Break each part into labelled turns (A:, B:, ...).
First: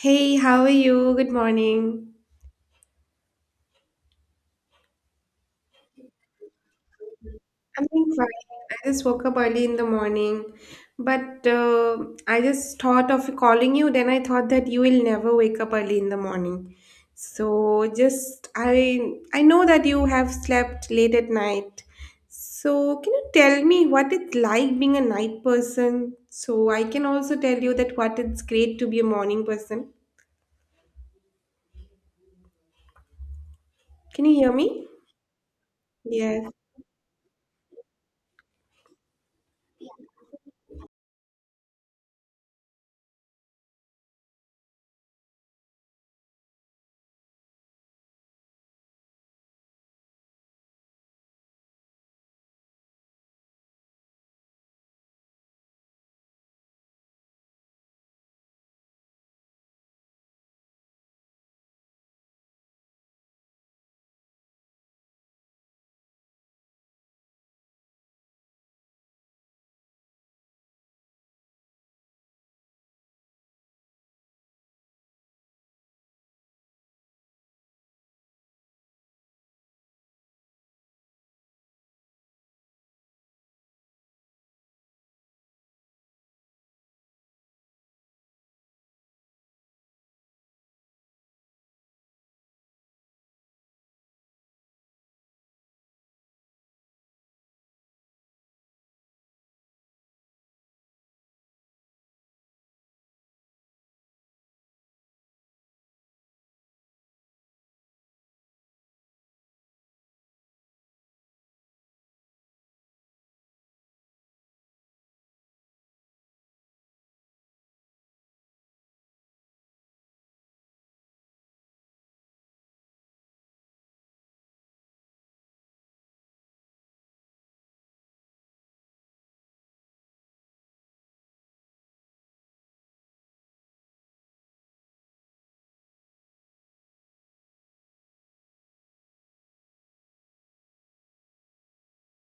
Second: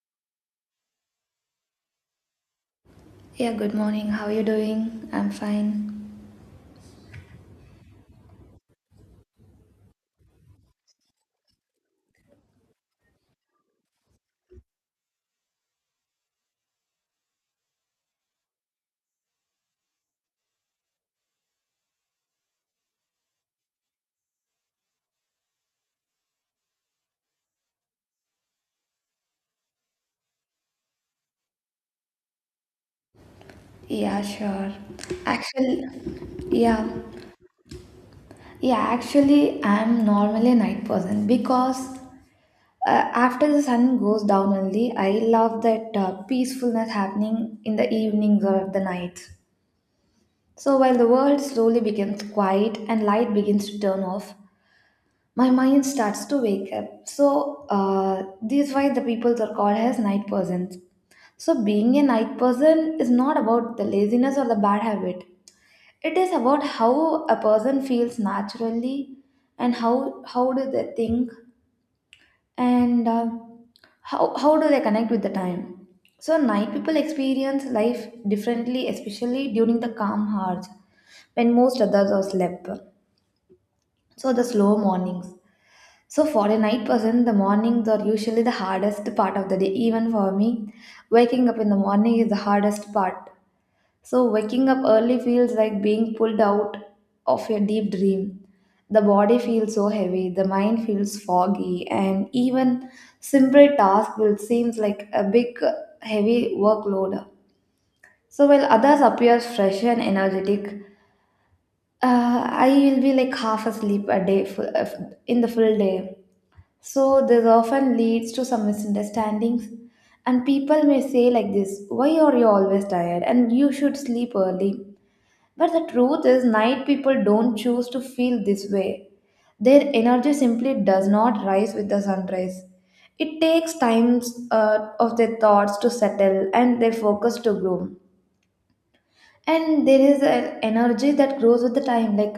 A: Hey, how are you? Good morning.
B: Yeah, good morning. How are you doing? I'm fine.
A: I'm doing fine. I just woke up early in the morning, but I just thought of calling you. Then I thought that you will never wake up early in the morning. So just I know that you have slept late at night. So can you tell me what it's like being a night person? So I can also tell you that what it's great to be a morning person.
B: Yeah,
A: Can you hear
B: sure.
A: me?
B: Actually,
A: Yes.
B: yeah, yeah, actually, I'm normally a night person because after the sun goes down only, I love that peacefulness happening in the evenings or the nights. So while the world slowly becomes quiet and light begins to turn off, my mind starts to wake up. So this is why the people are called as night persons. So being a night person is not about the laziness or the bad habit. It is about how a person feels naturally and how do they think and how do they connect with the time. So night people experience life differently, especially during the calm hours when most others are slept. So the slow mornings. So, for a night person, the mornings are usually the hardest part of the day. Even for me, waking up in the morning is the hardest part. So, waking up early feels like being pulled out of a deep dream. The body feels so heavy, the mind feels foggy, and even simple task will seem like a big, heavy workload. So, while others appear fresh and energetic, I will be like half asleep a day, in the full day, so this often leads to some misunderstandings and people may say like this, why are you always tired and you should sleep early. But the truth is night people don't choose to feel this way. Their energy simply does not rise with the sunrise. It takes times of their thoughts to settle and their focus to grow, and there is an energy that grows with the time, like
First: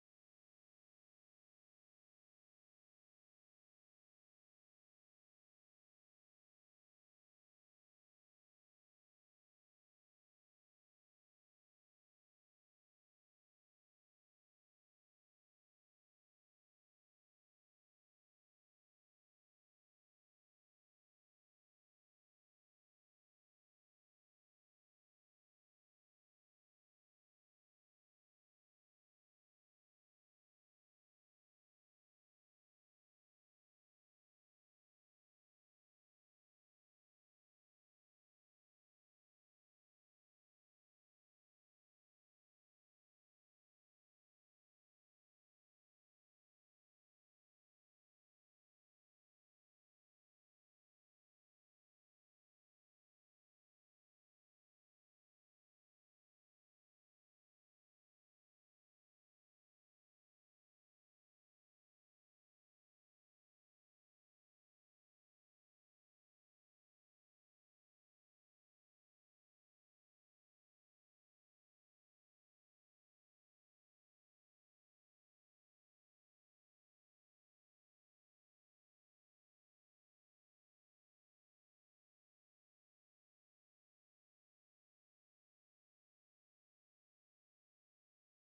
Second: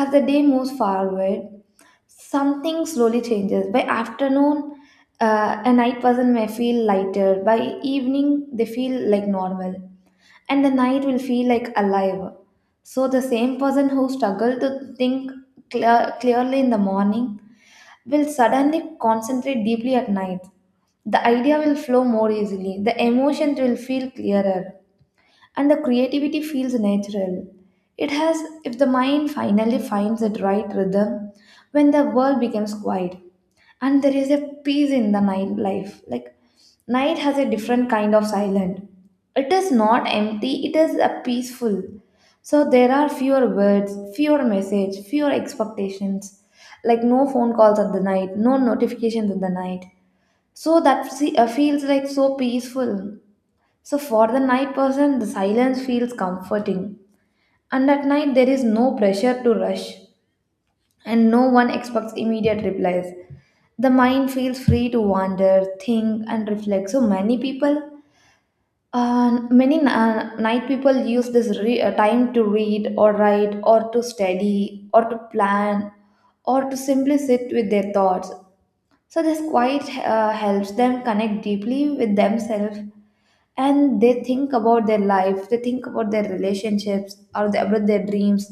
B: as the day moves forward something slowly changes by afternoon. A night person may feel lighter by evening, they feel like normal, and the night will feel like alive. So the same person who struggled to think clearly in the morning will suddenly concentrate deeply at night. The idea will flow more easily, the emotions will feel clearer, and the creativity feels natural. It has, if the mind finally finds the right rhythm, when the world becomes quiet, and there is a peace in the night life. Like night has a different kind of silence. It is not empty. It is a peaceful. So there are fewer words, fewer message, fewer expectations. Like no phone calls at the night, no notifications at the night. So that see, feels like so peaceful. So, for the night person, the silence feels comforting, and at night there is no pressure to rush, and no one expects immediate replies. The mind feels free to wander, think, and reflect. So, many people, many night people use this time to read or write or to study or to plan or to simply sit with their thoughts. So this quiet helps them connect deeply with themselves, and they think about their life, they think about their relationships or about their dreams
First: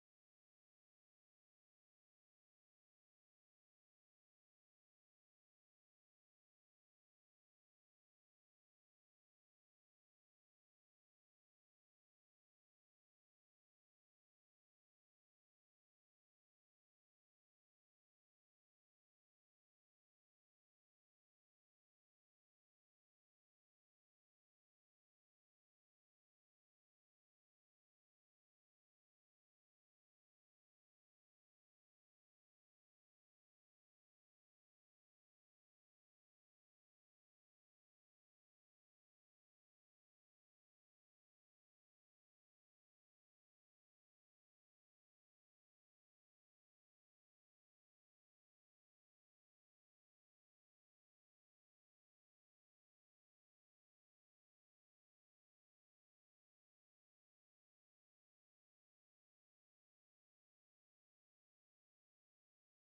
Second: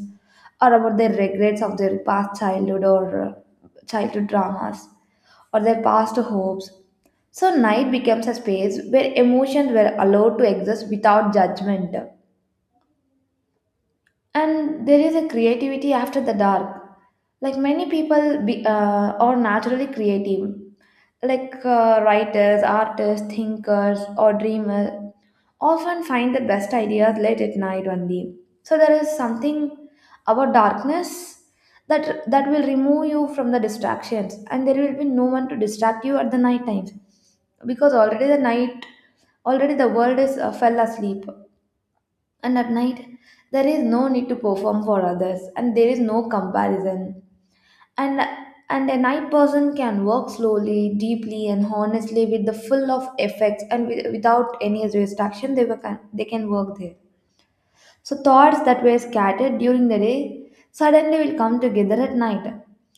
B: or about their regrets of their past childhood or childhood dramas or their past hopes. So night becomes a space where emotions were allowed to exist without judgment, and there is a creativity after the dark, like many people are naturally creative, like writers, artists, thinkers, or dreamers often find the best ideas late at night only. So there is something about darkness that will remove you from the distractions, and there will be no one to distract you at the night times because already the world is fell asleep. And at night, there is no need to perform for others, and there is no comparison. And and a night person can work slowly, deeply, and honestly with the full of effects, and with, without any distraction, they can work there. So, thoughts that were scattered during the day suddenly will come together at night.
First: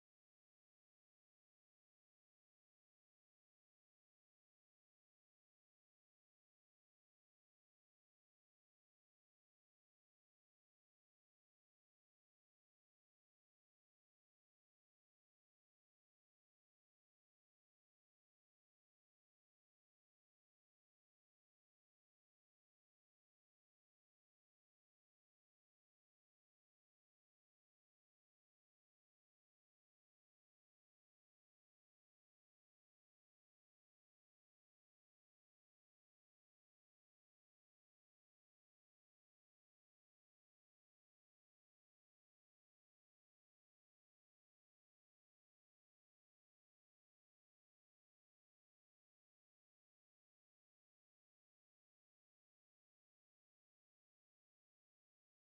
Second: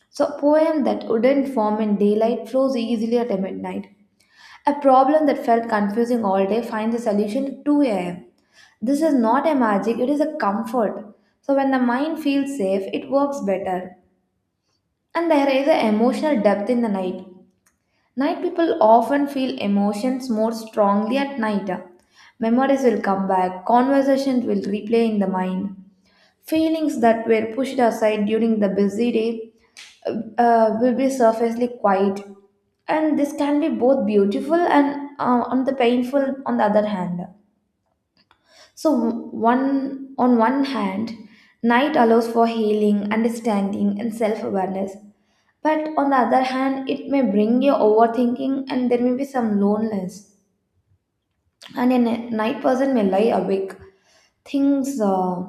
B: So, a poem that wouldn't form in daylight flows easily at midnight. A problem that felt confusing all day finds a solution at 2 a.m. This is not a magic, it is a comfort. So, when the mind feels safe, it works better. And there is an emotional depth in the night. Night people often feel emotions more strongly at night. Memories will come back, conversations will replay in the mind. Feelings that were pushed aside during the busy day will be surfacely quiet, and this can be both beautiful and on the painful on the other hand. So one, on one hand, night allows for healing, understanding, and self-awareness. But on the other hand, it may bring you overthinking and there may be some loneliness. And a night person may lie awake, things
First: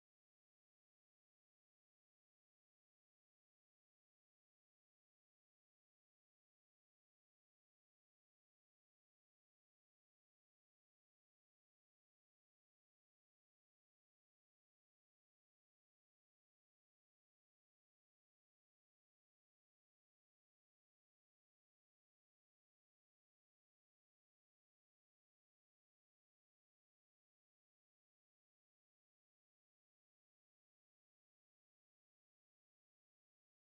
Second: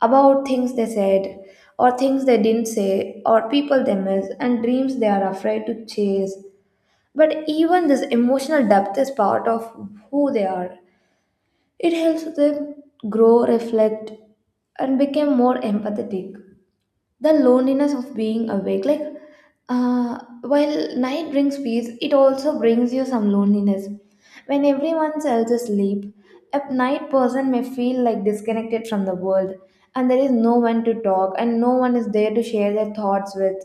B: about things they said or things they didn't say or people they miss and dreams they are afraid to chase. But even this emotional depth is part of who they are. It helps them grow, reflect, and become more empathetic. The loneliness of being awake, like while night brings peace it also brings you some loneliness. When everyone else is asleep, a night person may feel like disconnected from the world, and there is no one to talk and no one is there to share their thoughts with.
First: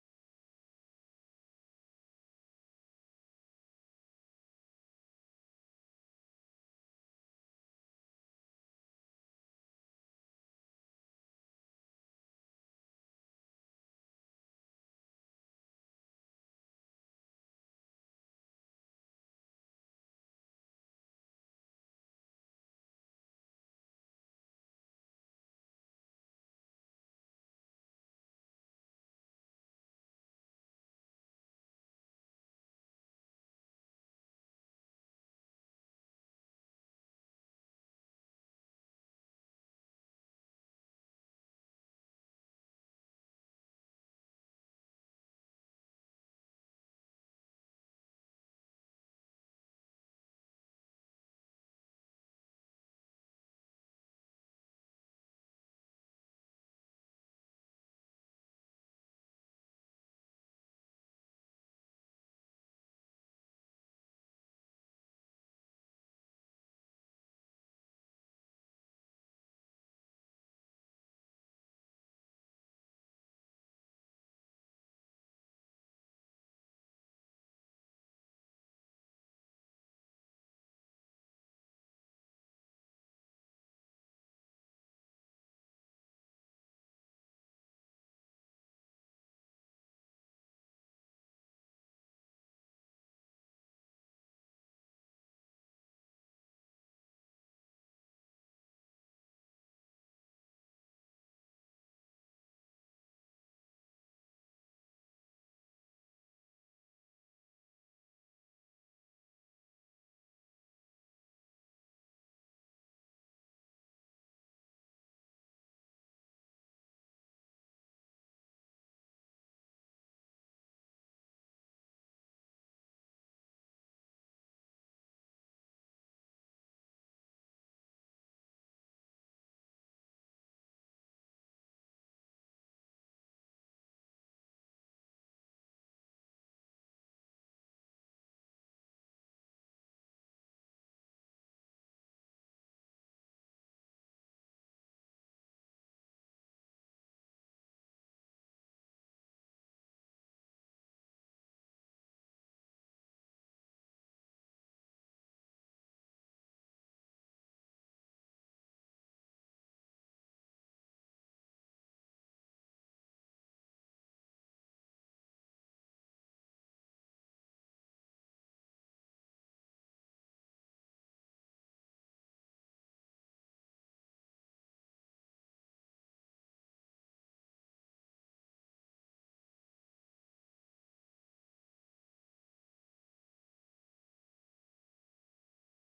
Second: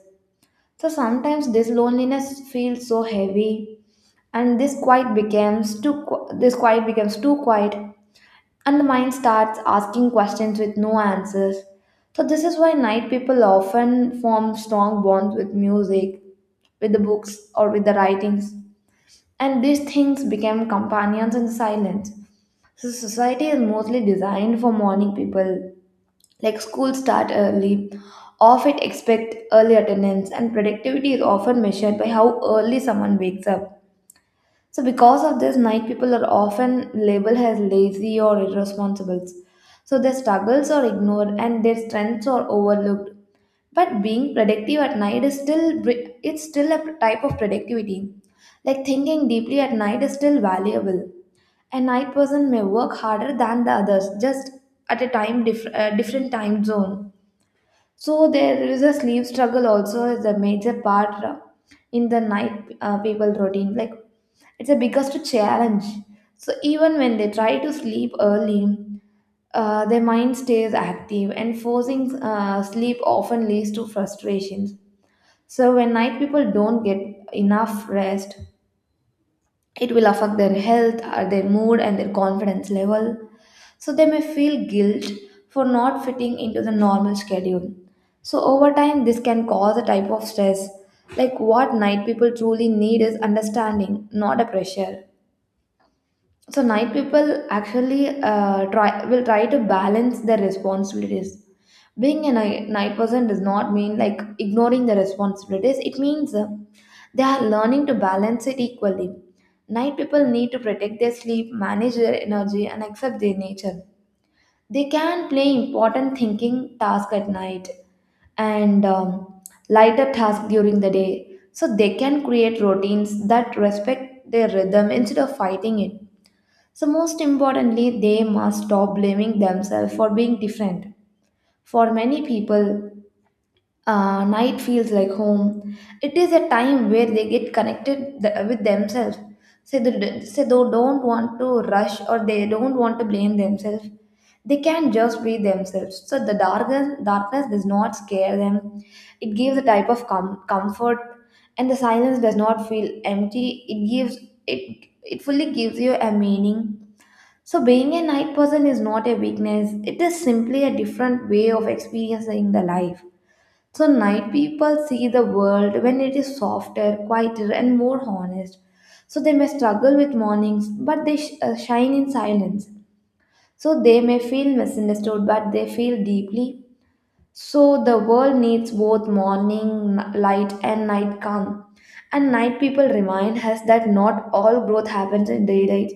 B: So sometimes this loneliness feels so heavy, and this quiet becomes this quiet becomes too quiet, and the mind starts asking questions with no answers. So, this is why night people often form strong bonds with music, with the books, or with the writings. And these things became companions in silence. So, society is mostly designed for morning people. Like schools start early, often expect early attendance, and productivity is often measured by how early someone wakes up. So, because of this, night people are often labeled as lazy or irresponsible. So, their struggles are ignored and their strengths are overlooked. But being productive at night is it's still a type of productivity. Like thinking deeply at night is still valuable. A night person may work harder than the others, just at a different time zone. So there is a sleep struggle also is a major part in the night people routine. Like it's the biggest challenge. So even when they try to sleep early, their mind stays active, and forcing sleep often leads to frustrations. So when night people don't get enough rest, it will affect their health, or their mood, and their confidence level. So they may feel guilt for not fitting into the normal schedule. So over time, this can cause a type of stress. Like what night people truly need is understanding, not a pressure. So night people actually try will try to balance their responsibilities. Being a night person does not mean like ignoring the responsibilities. It means they are learning to balance it equally. Night people need to protect their sleep, manage their energy, and accept their nature. They can play important thinking tasks at night and lighter tasks during the day. So they can create routines that respect their rhythm instead of fighting it. So, most importantly, they must stop blaming themselves for being different. For many people, night feels like home. It is a time where they get connected with themselves. Say they don't want to rush or they don't want to blame themselves. They can just be themselves. So the darkness does not scare them. It gives a type of comfort, and the silence does not feel empty. It gives it fully gives you a meaning. So being a night person is not a weakness. It is simply a different way of experiencing the life. So, night people see the world when it is softer, quieter, and more honest. So, they may struggle with mornings, but they shine in silence. So, they may feel misunderstood, but they feel deeply. So, the world needs both morning light and night calm. And night people remind us that not all growth happens in daylight.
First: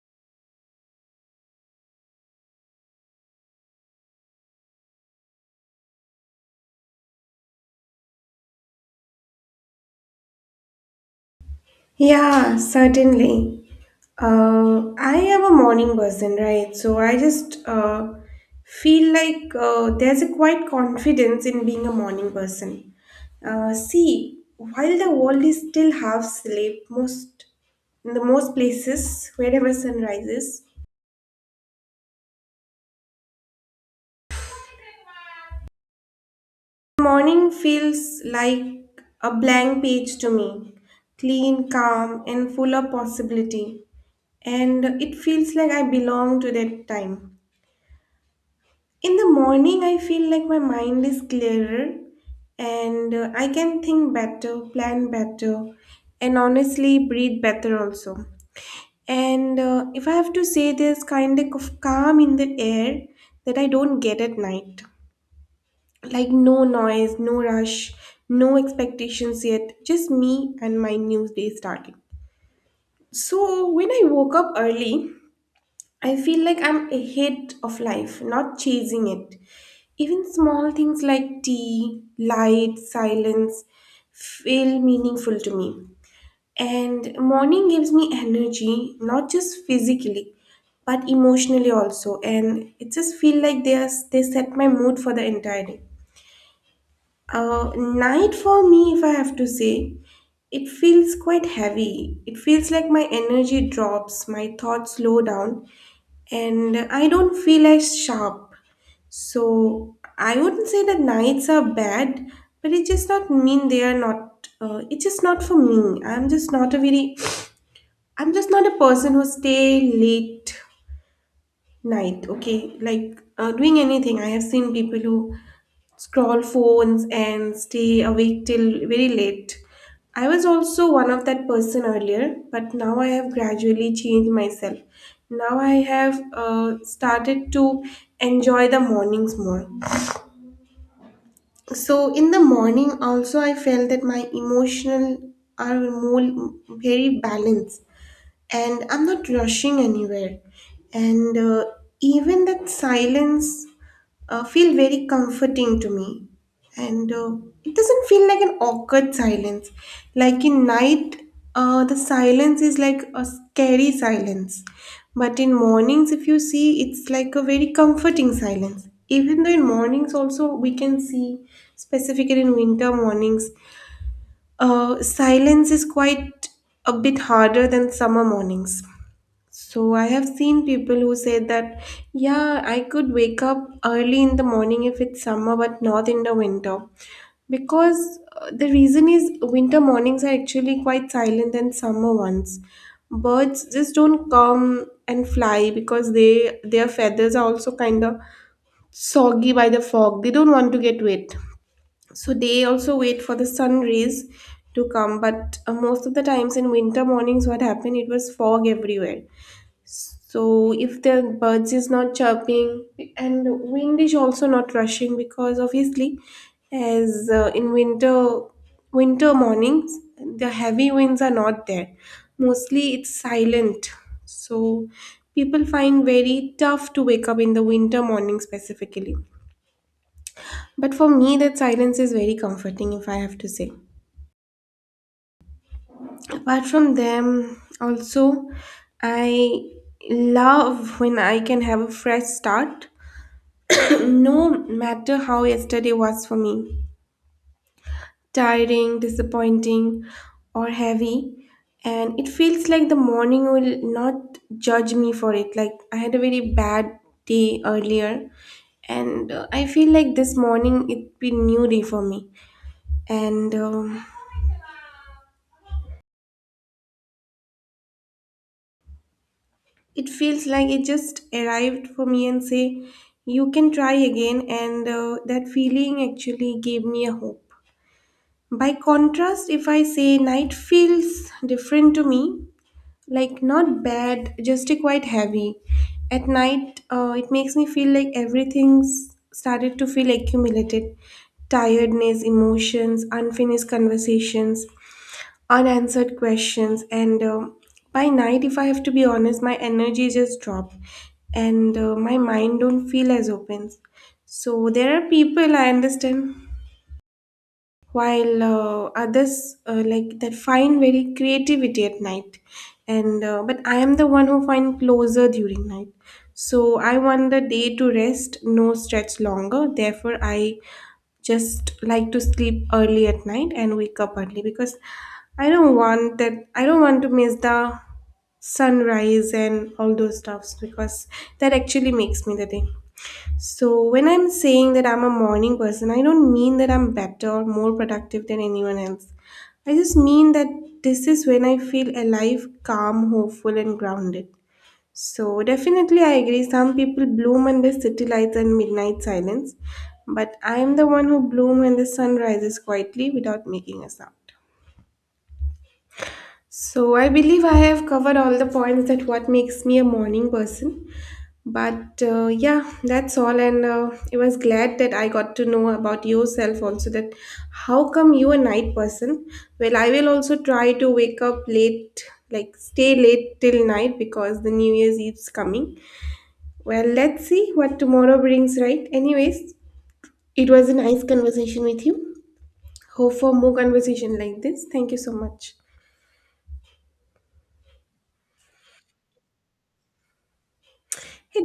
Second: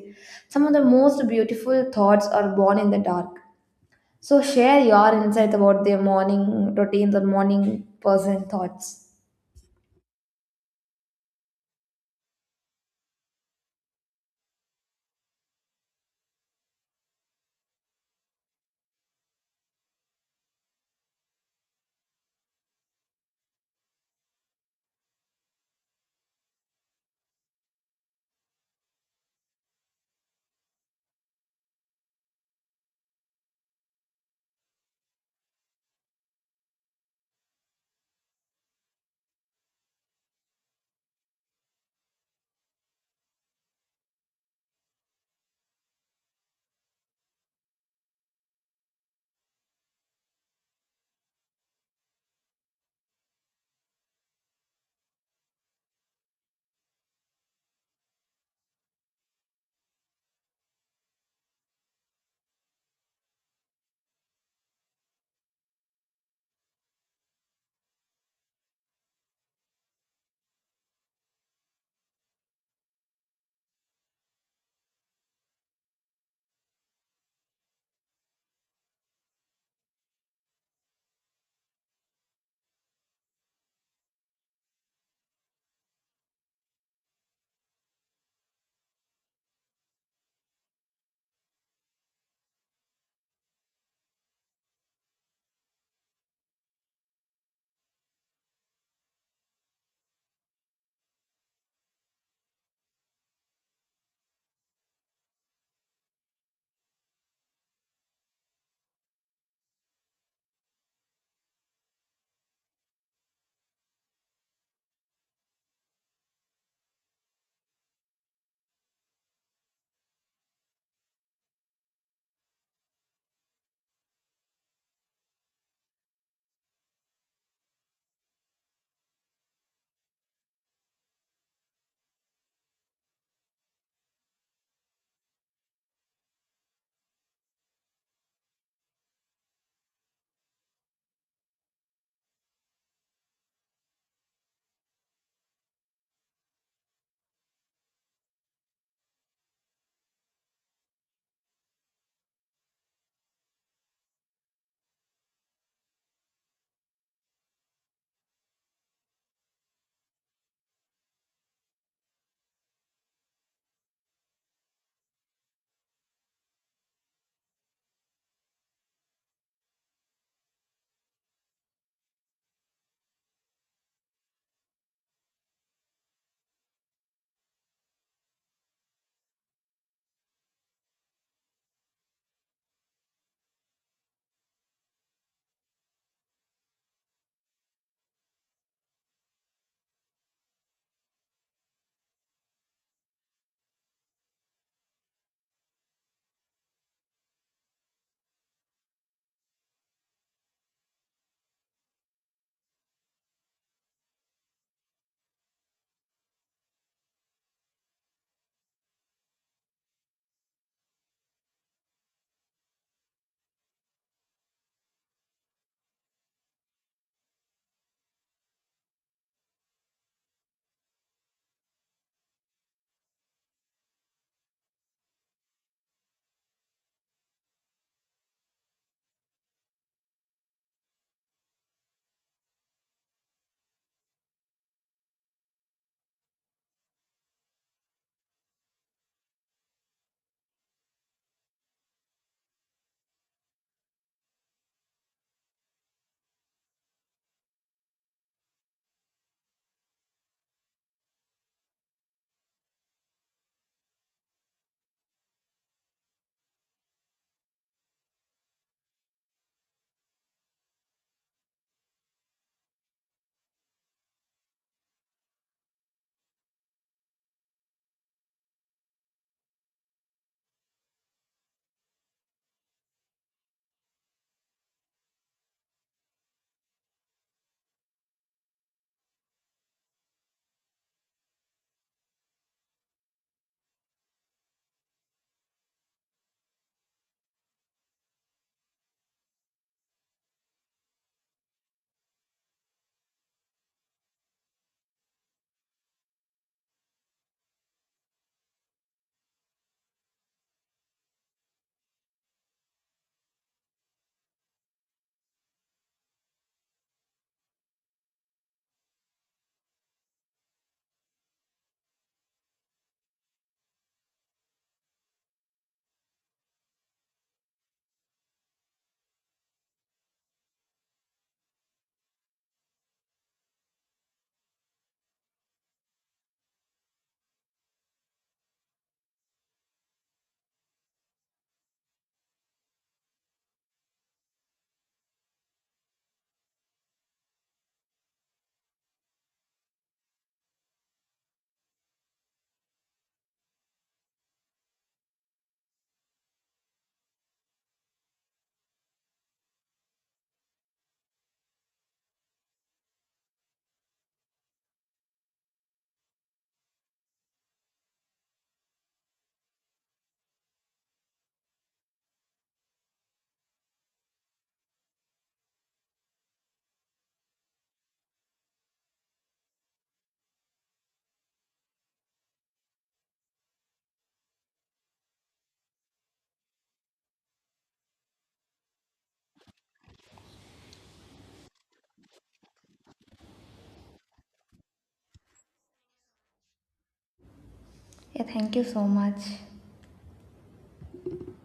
B: Some of the most beautiful thoughts are born in the dark. So, share your insights about their morning routines or morning person thoughts.
A: Yeah, certainly. I am a morning person, right? So I just feel like there's a quite confidence in being a morning person. See, while the world is still half asleep, most in the most places, wherever sun rises, morning feels like a blank page to me, clean, calm, and full of possibility. And it feels like I belong to that time. In the morning, I feel like my mind is clearer and I can think better, plan better, and honestly breathe better also. And if I have to say, there's kind of calm in the air that I don't get at night. Like no noise, no rush, no expectations yet, just me and my new day starting. So when I woke up early, I feel like I'm ahead of life, not chasing it. Even small things like tea, light, silence feel meaningful to me. And morning gives me energy, not just physically, but emotionally also. And it just feel like they are, they set my mood for the entire day. Night for me, if I have to say, it feels quite heavy. It feels like my energy drops, my thoughts slow down, and I don't feel as sharp. So I wouldn't say that nights are bad, but it just not mean they are not. It's just not for me. I'm just not a very. I'm just not a person who stay late night. Okay, like doing anything. I have seen people who scroll phones and stay awake till very late. I was also one of that person earlier, but now I have gradually changed myself. Now I have started to enjoy the mornings more. So in the morning also I felt that my emotional are more very balanced and I'm not rushing anywhere. And even that silence feel very comforting to me. And it doesn't feel like an awkward silence. Like in night, the silence is like a scary silence. But in mornings, if you see, it's like a very comforting silence. Even though in mornings also we can see, specifically in winter mornings, silence is quite a bit harder than summer mornings. So I have seen people who say that, yeah, I could wake up early in the morning if it's summer, but not in the winter. Because the reason is winter mornings are actually quite silent than summer ones. Birds just don't come and fly because they their feathers are also kind of soggy by the fog. They don't want to get wet. So they also wait for the sun rays to come. But most of the times in winter mornings, what happened, it was fog everywhere. So if the birds is not chirping and wind is also not rushing because obviously as in winter mornings the heavy winds are not there. Mostly it's silent. So people find very tough to wake up in the winter morning specifically. But for me that silence is very comforting if I have to say. Apart from them also I love when I can have a fresh start. No matter how yesterday was for me, tiring, disappointing, or heavy, and it feels like the morning will not judge me for it. Like I had a very bad day earlier, and I feel like this morning it be new day for me, and it feels like it just arrived for me and say, "You can try again," and that feeling actually gave me a hope. By contrast, if I say night feels different to me, like not bad, just a quite heavy. At night, it makes me feel like everything's started to feel accumulated tiredness, emotions, unfinished conversations, unanswered questions. And by night, if I have to be honest, my energy just drop and my mind don't feel as open. So there are people I understand while others like that find very creativity at night and but I am the one who find closure during night. So I want the day to rest no stretch longer, therefore I just like to sleep early at night and wake up early because I don't want to miss the sunrise and all those stuffs because that actually makes me the day. So, when I'm saying that I'm a morning person, I don't mean that I'm better or more productive than anyone else. I just mean that this is when I feel alive, calm, hopeful, and grounded. So, definitely, I agree. Some people bloom under city lights and midnight silence, but I am the one who bloom when the sun rises quietly without making a sound. So, I believe I have covered all the points that what makes me a morning person. But yeah, that's all. And I was glad that I got to know about yourself also. That how come you a night person? Well, I will also try to wake up late, like stay late till night because the New Year's Eve's coming. Well, let's see what tomorrow brings, right? Anyways, it was a nice conversation with you. Hope for more conversation like this. Thank you so much.
B: Yeah, thank you so much.
A: Hey,